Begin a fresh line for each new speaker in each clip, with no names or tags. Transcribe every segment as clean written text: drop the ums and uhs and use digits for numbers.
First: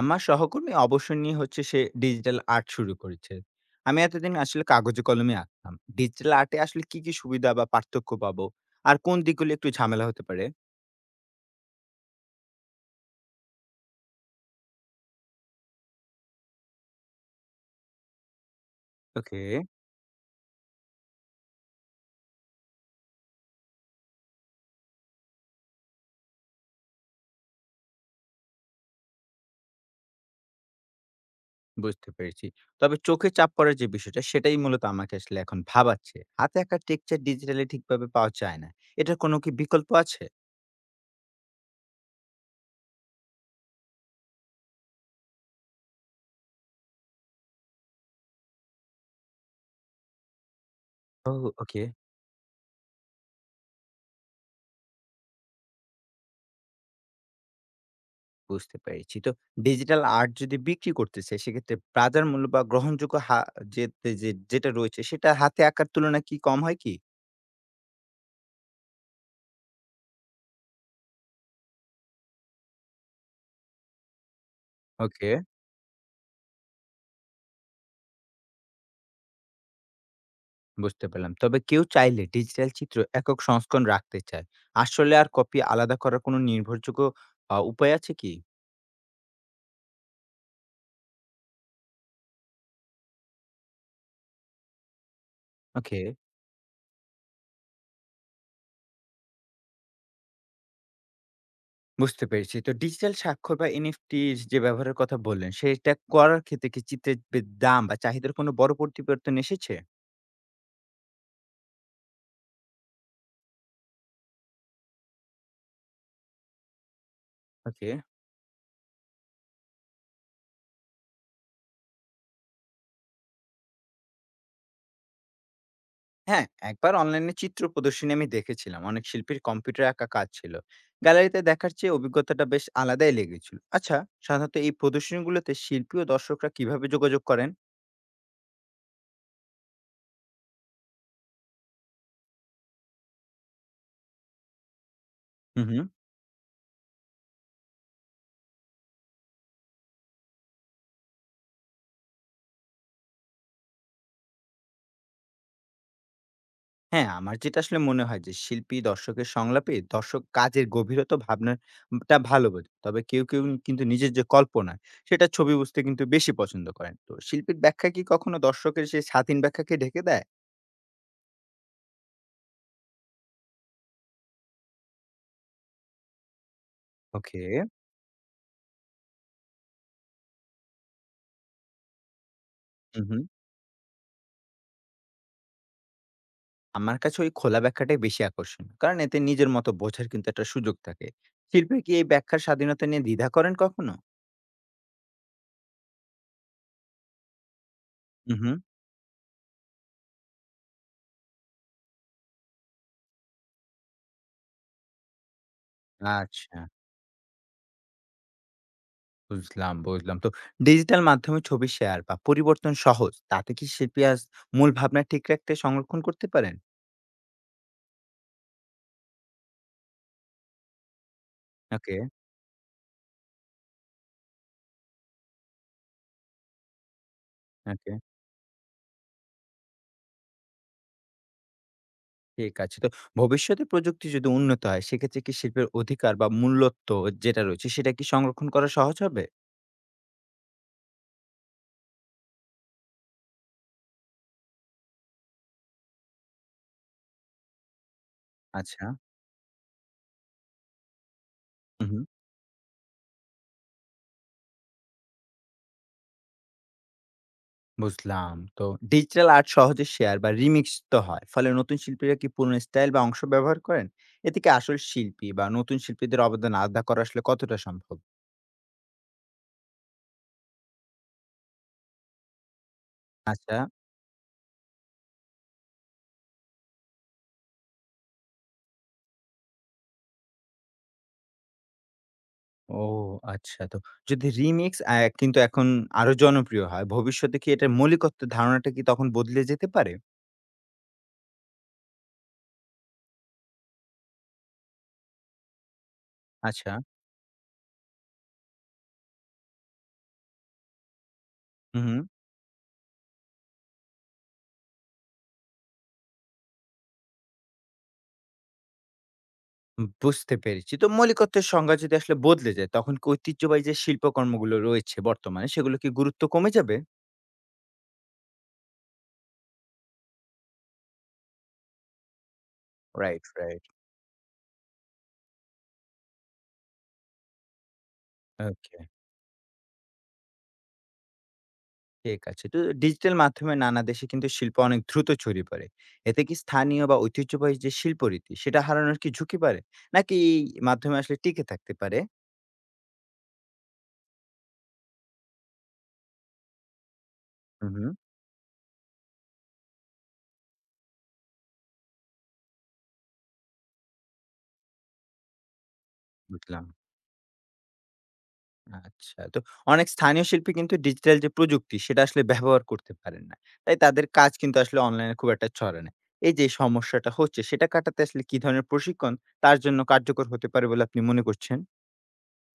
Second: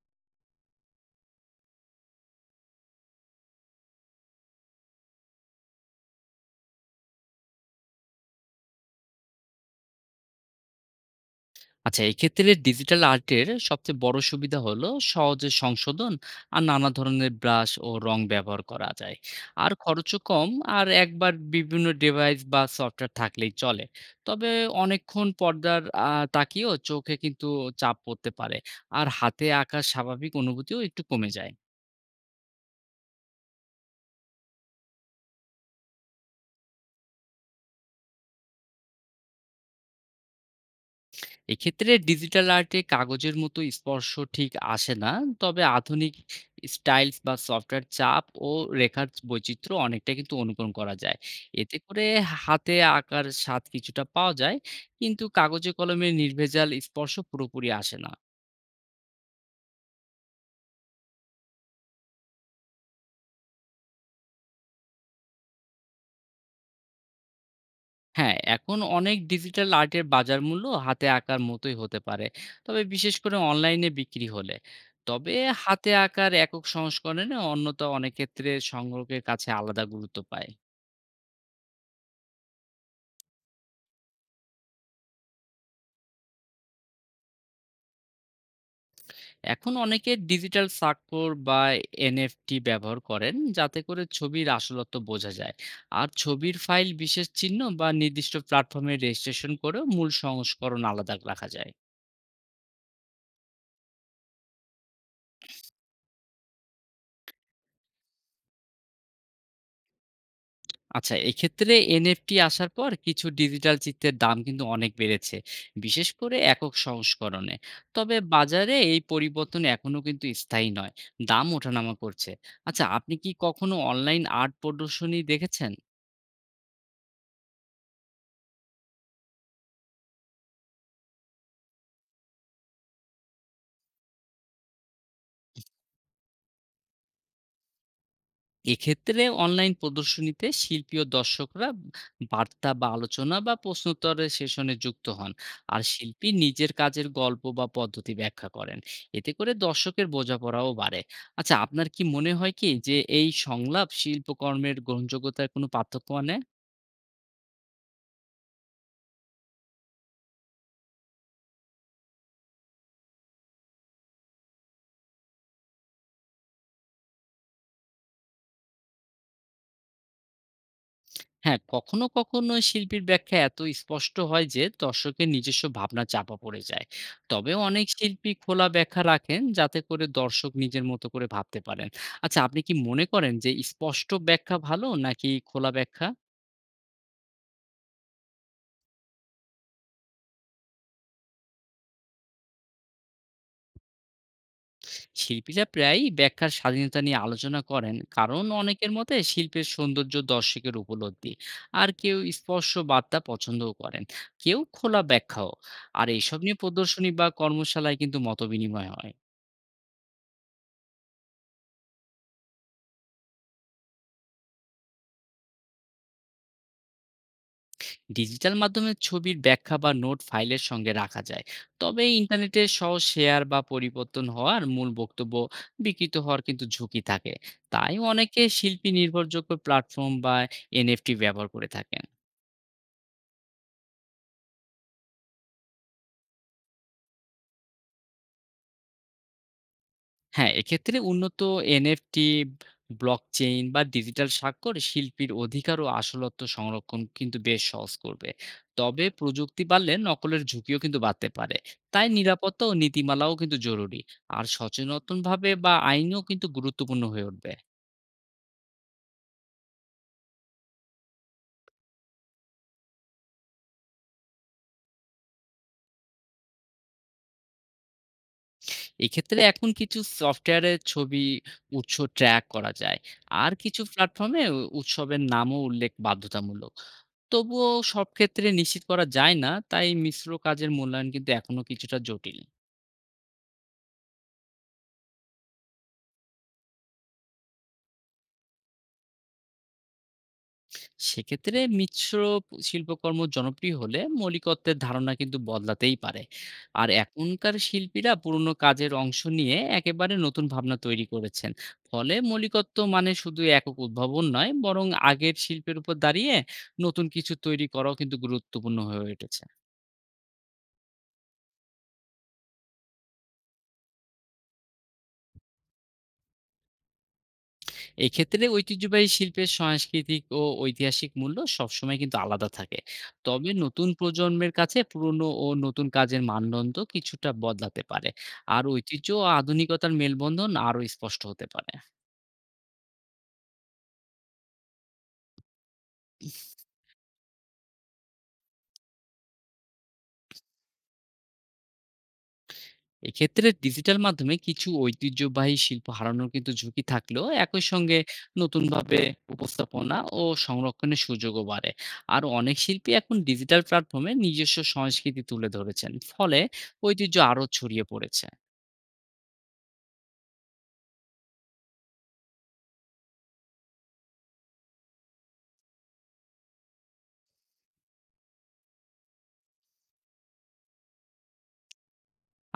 আমার সহকর্মী অবসর নিয়ে হচ্ছে সে ডিজিটাল আর্ট শুরু করেছে। আমি এতদিন আসলে কাগজে কলমে আঁকতাম। ডিজিটাল আর্টে আসলে কি কি সুবিধা বা পার্থক্য পাবো, আর কোন দিকগুলো একটু ঝামেলা হতে পারে?
আচ্ছা এক্ষেত্রে ডিজিটাল আর্টের সবচেয়ে বড় সুবিধা হলো সহজে সংশোধন আর নানা ধরনের ব্রাশ ও রং ব্যবহার করা যায়।
ওকে।
আর খরচও কম। আর একবার বিভিন্ন ডিভাইস বা সফটওয়্যার থাকলেই চলে। তবে অনেকক্ষণ পর্দার তাকিয়েও চোখে কিন্তু চাপ পড়তে পারে। আর হাতে আঁকার স্বাভাবিক অনুভূতিও একটু কমে যায়।
বুঝতে পেরেছি, তবে চোখে চাপ পড়ার যে বিষয়টা সেটাই মূলত আমাকে আসলে এখন ভাবাচ্ছে। হাতে আঁকা টেক্সচার ডিজিটালি ঠিকভাবে পাওয়া যায় না, এটার কোনো কি বিকল্প আছে?
এক্ষেত্রে ডিজিটাল আর্টে কাগজের মতো স্পর্শ ঠিক আসে না। তবে আধুনিক স্টাইলস বা সফটওয়্যার চাপ ও রেখার বৈচিত্র্য অনেকটা কিন্তু অনুকরণ করা যায়।
ও।
এতে
ওকে।
করে হাতে আঁকার স্বাদ কিছুটা পাওয়া যায়, কিন্তু কাগজে কলমে নির্ভেজাল স্পর্শ পুরোপুরি আসে না।
বুঝতে পেরেছি। তো ডিজিটাল আর্ট যদি বিক্রি করতেছে সেক্ষেত্রে বাজার মূল্য বা গ্রহণযোগ্য যে যেটা রয়েছে সেটা হাতে আঁকার তুলনায় কি কম হয় কি?
হ্যাঁ, এখন অনেক ডিজিটাল আর্টের বাজার মূল্য হাতে আঁকার মতোই হতে পারে, তবে বিশেষ করে অনলাইনে বিক্রি হলে।
ওকে,
তবে হাতে আঁকার একক সংস্করণে অন্যতা অনেক ক্ষেত্রে সংগ্রহের কাছে আলাদা গুরুত্ব পায়।
বুঝতে পারলাম। তবে কেউ চাইলে ডিজিটাল চিত্র একক সংস্করণ রাখতে চায়। আসলে আর কপি আলাদা করার কোনো নির্ভরযোগ্য উপায় আছে কি?
এখন অনেকে ডিজিটাল স্বাক্ষর বা এনএফটি ব্যবহার করেন যাতে করে ছবির আসলত্ব বোঝা যায়।
ওকে,
আর ছবির ফাইল বিশেষ চিহ্ন বা নির্দিষ্ট প্ল্যাটফর্মে রেজিস্ট্রেশন করে মূল সংস্করণ আলাদা রাখা যায়।
বুঝতে পেরেছি। তো ডিজিটাল স্বাক্ষর বা এনএফটি যে ব্যবহারের কথা বললেন, সেটা করার ক্ষেত্রে কি চিত্রের দাম বা চাহিদার কোনো বড় পরিবর্তন এসেছে?
আচ্ছা এক্ষেত্রে এনএফটি আসার পর কিছু ডিজিটাল চিত্রের দাম কিন্তু অনেক বেড়েছে, বিশেষ করে একক সংস্করণে।
ওকে।
তবে বাজারে এই পরিবর্তন এখনো কিন্তু স্থায়ী নয়, দাম ওঠানামা করছে। আচ্ছা আপনি কি কখনো অনলাইন আর্ট প্রদর্শনী দেখেছেন?
হ্যাঁ, একবার অনলাইনে চিত্র প্রদর্শনী আমি দেখেছিলাম। অনেক শিল্পীর কম্পিউটারে আঁকা কাজ ছিল। গ্যালারিতে দেখার চেয়ে অভিজ্ঞতাটা বেশ আলাদাই লেগেছিল। আচ্ছা, সাধারণত এই প্রদর্শনীগুলোতে শিল্পী ও দর্শকরা কিভাবে যোগাযোগ করেন?
এক্ষেত্রে অনলাইন প্রদর্শনীতে শিল্পী ও দর্শকরা বার্তা বা আলোচনা বা প্রশ্নোত্তরের সেশনে যুক্ত হন।
হু, হু।
আর শিল্পী নিজের কাজের গল্প বা পদ্ধতি ব্যাখ্যা করেন, এতে করে দর্শকের বোঝাপড়াও বাড়ে। আচ্ছা আপনার কি মনে হয় কি যে এই সংলাপ শিল্পকর্মের গ্রহণযোগ্যতায় কোনো পার্থক্য আনে?
হ্যাঁ, আমার যেটা আসলে মনে হয় যে শিল্পী দর্শকের সংলাপে দর্শক কাজের গভীরতা ভাবনা টা ভালো বোঝে। তবে কেউ কিন্তু নিজের যে কল্পনা সেটা ছবি বুঝতে কিন্তু বেশি পছন্দ করেন। তো শিল্পীর ব্যাখ্যা কি কখনো দর্শকের সেই স্বাধীন ব্যাখ্যাকে ঢেকে দেয়?
হ্যাঁ, কখনো কখনো শিল্পীর ব্যাখ্যা এত স্পষ্ট হয় যে দর্শকের নিজস্ব ভাবনা চাপা পড়ে যায়।
ওকে।
তবে অনেক শিল্পী খোলা ব্যাখ্যা রাখেন যাতে করে দর্শক নিজের মতো করে ভাবতে পারেন। আচ্ছা আপনি কি
হুম,
মনে
হুম।
করেন যে স্পষ্ট ব্যাখ্যা ভালো নাকি খোলা ব্যাখ্যা?
আমার কাছে ওই খোলা ব্যাখ্যাটাই বেশি আকর্ষণীয়। কারণ এতে নিজের মতো বোঝার কিন্তু একটা সুযোগ থাকে। শিল্পী কি এই ব্যাখ্যার স্বাধীনতা নিয়ে দ্বিধা করেন কখনো?
শিল্পীরা প্রায়ই ব্যাখ্যার স্বাধীনতা নিয়ে আলোচনা করেন,
হুম,
কারণ
হুম।
অনেকের মতে শিল্পের সৌন্দর্য দর্শকের উপলব্ধি। আর কেউ স্পষ্ট বার্তা পছন্দও করেন, কেউ খোলা ব্যাখ্যাও। আর এইসব নিয়ে
আচ্ছা।
প্রদর্শনী বা কর্মশালায় কিন্তু মতবিনিময় হয়।
বুঝলাম, বুঝলাম। তো ডিজিটাল মাধ্যমে ছবি শেয়ার বা পরিবর্তন সহজ। তাতে কি শিল্পী আজ মূল ভাবনা ঠিক রাখতে সংরক্ষণ করতে পারেন?
ডিজিটাল মাধ্যমে ছবির ব্যাখ্যা বা নোট ফাইলের সঙ্গে রাখা যায়।
ওকে,
তবে ইন্টারনেটে সহ শেয়ার বা পরিবর্তন হওয়ার মূল বক্তব্য বিকৃত হওয়ার কিন্তু ঝুঁকি থাকে।
ওকে।
তাই অনেকে শিল্পী নির্ভরযোগ্য প্ল্যাটফর্ম বা এনএফটি ব্যবহার করে থাকেন।
ঠিক আছে। তো ভবিষ্যতে প্রযুক্তি যদি উন্নত হয়, সেক্ষেত্রে কি শিল্পের অধিকার বা মূল্যত্ব যেটা রয়েছে, সেটা কি সংরক্ষণ করা সহজ হবে?
হ্যাঁ, এক্ষেত্রে উন্নত এনএফটি, ব্লকচেইন বা ডিজিটাল স্বাক্ষর শিল্পীর অধিকার ও আসলত্ব সংরক্ষণ কিন্তু বেশ সহজ করবে।
আচ্ছা।
তবে প্রযুক্তি বাড়লে নকলের ঝুঁকিও কিন্তু বাড়তে পারে।
হু, হু।
তাই নিরাপত্তা ও নীতিমালাও কিন্তু জরুরি। আর সচেতনভাবে বা আইনও কিন্তু গুরুত্বপূর্ণ হয়ে উঠবে।
বুঝলাম। তো ডিজিটাল আর্ট সহজে শেয়ার বা রিমিক্স তো হয়। ফলে নতুন শিল্পীরা কি পুরনো স্টাইল বা অংশ ব্যবহার করেন? এতে কি আসল শিল্পী বা নতুন শিল্পীদের অবদান আলাদা করা আসলে কতটা সম্ভব?
এক্ষেত্রে এখন কিছু সফটওয়্যারের ছবি উৎস ট্র্যাক করা যায়। আর
আচ্ছা।
কিছু প্ল্যাটফর্মে উৎসবের নামও উল্লেখ বাধ্যতামূলক। তবুও সব ক্ষেত্রে নিশ্চিত করা যায় না, তাই মিশ্র কাজের মূল্যায়ন কিন্তু এখনো কিছুটা জটিল।
ও, আচ্ছা। তো যদি রিমিক্স কিন্তু এখন আরো জনপ্রিয় হয়, ভবিষ্যতে কি এটার মৌলিকত্বের ধারণাটা কি তখন বদলে যেতে পারে?
সেক্ষেত্রে মিশ্র শিল্পকর্ম জনপ্রিয় হলে মৌলিকত্বের ধারণা কিন্তু বদলাতেই পারে।
আচ্ছা।
আর এখনকার শিল্পীরা পুরনো কাজের অংশ নিয়ে একেবারে নতুন ভাবনা তৈরি করেছেন।
হুম, হুম।
ফলে মৌলিকত্ব মানে শুধু একক উদ্ভাবন নয়, বরং আগের শিল্পের উপর দাঁড়িয়ে নতুন কিছু তৈরি করাও কিন্তু গুরুত্বপূর্ণ হয়ে উঠেছে।
বুঝতে পেরেছি। তো মৌলিকত্বের সংজ্ঞা যদি আসলে বদলে যায়, তখন কি ঐতিহ্যবাহী যে শিল্পকর্মগুলো রয়েছে বর্তমানে, সেগুলো কি গুরুত্ব কমে যাবে?
এক্ষেত্রে ঐতিহ্যবাহী শিল্পের সাংস্কৃতিক ও ঐতিহাসিক মূল্য সবসময় কিন্তু আলাদা থাকে।
রাইট,
তবে
রাইট।
নতুন প্রজন্মের কাছে পুরনো ও নতুন কাজের মানদণ্ড কিছুটা বদলাতে পারে। আর
ওকে,
ঐতিহ্য ও আধুনিকতার মেলবন্ধন আরো স্পষ্ট হতে পারে।
ঠিক আছে। তো ডিজিটাল মাধ্যমে নানা দেশে কিন্তু শিল্প অনেক দ্রুত ছড়িয়ে পড়ে। এতে কি স্থানীয় বা ঐতিহ্যবাহী যে শিল্পরীতি, সেটা হারানোর কি ঝুঁকি বাড়ে? নাকি এই মাধ্যমে আসলে টিকে থাকতে পারে?
এক্ষেত্রে ডিজিটাল মাধ্যমে কিছু ঐতিহ্যবাহী শিল্প হারানোর কিন্তু ঝুঁকি থাকলেও একই
হুম, হুম।
সঙ্গে নতুনভাবে উপস্থাপনা ও সংরক্ষণের সুযোগও বাড়ে। আর অনেক শিল্পী এখন ডিজিটাল প্ল্যাটফর্মে নিজস্ব সংস্কৃতি তুলে ধরেছেন, ফলে
বুঝলাম।
ঐতিহ্য আরো ছড়িয়ে পড়েছে।
আচ্ছা। তো অনেক স্থানীয় শিল্পী কিন্তু ডিজিটাল যে প্রযুক্তি সেটা আসলে ব্যবহার করতে পারেন না। তাই তাদের কাজ কিন্তু আসলে অনলাইনে খুব একটা ছড়ায় না। এই যে সমস্যাটা হচ্ছে সেটা কাটাতে আসলে কি ধরনের প্রশিক্ষণ তার জন্য কার্যকর হতে পারে বলে আপনি মনে করছেন?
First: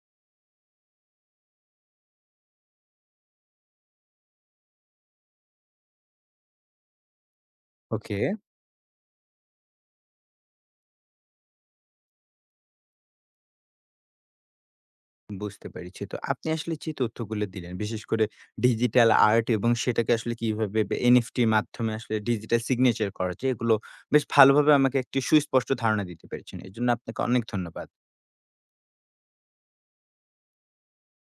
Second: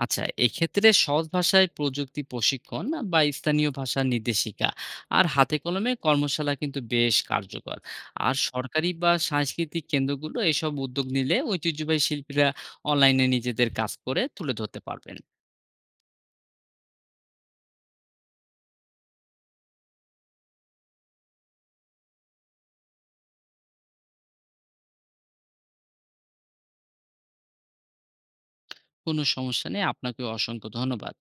আচ্ছা এক্ষেত্রে সহজ ভাষায় প্রযুক্তি প্রশিক্ষণ বা স্থানীয় ভাষার নির্দেশিকা আর হাতে কলমে কর্মশালা কিন্তু বেশ কার্যকর।
ওকে।
আর সরকারি বা সাংস্কৃতিক কেন্দ্রগুলো এসব উদ্যোগ নিলে ঐতিহ্যবাহী শিল্পীরা অনলাইনে নিজেদের কাজ করে তুলে ধরতে পারবেন।
বুঝতে পেরেছি। তো আপনি আসলে যে তথ্যগুলো দিলেন বিশেষ করে ডিজিটাল আর্ট এবং সেটাকে আসলে কিভাবে এনএফটি মাধ্যমে আসলে ডিজিটাল সিগনেচার করা যায় এগুলো বেশ ভালোভাবে আমাকে একটি সুস্পষ্ট ধারণা দিতে পেরেছেন। এজন্য আপনাকে অনেক ধন্যবাদ।
কোনো সমস্যা নেই, আপনাকে অসংখ্য ধন্যবাদ।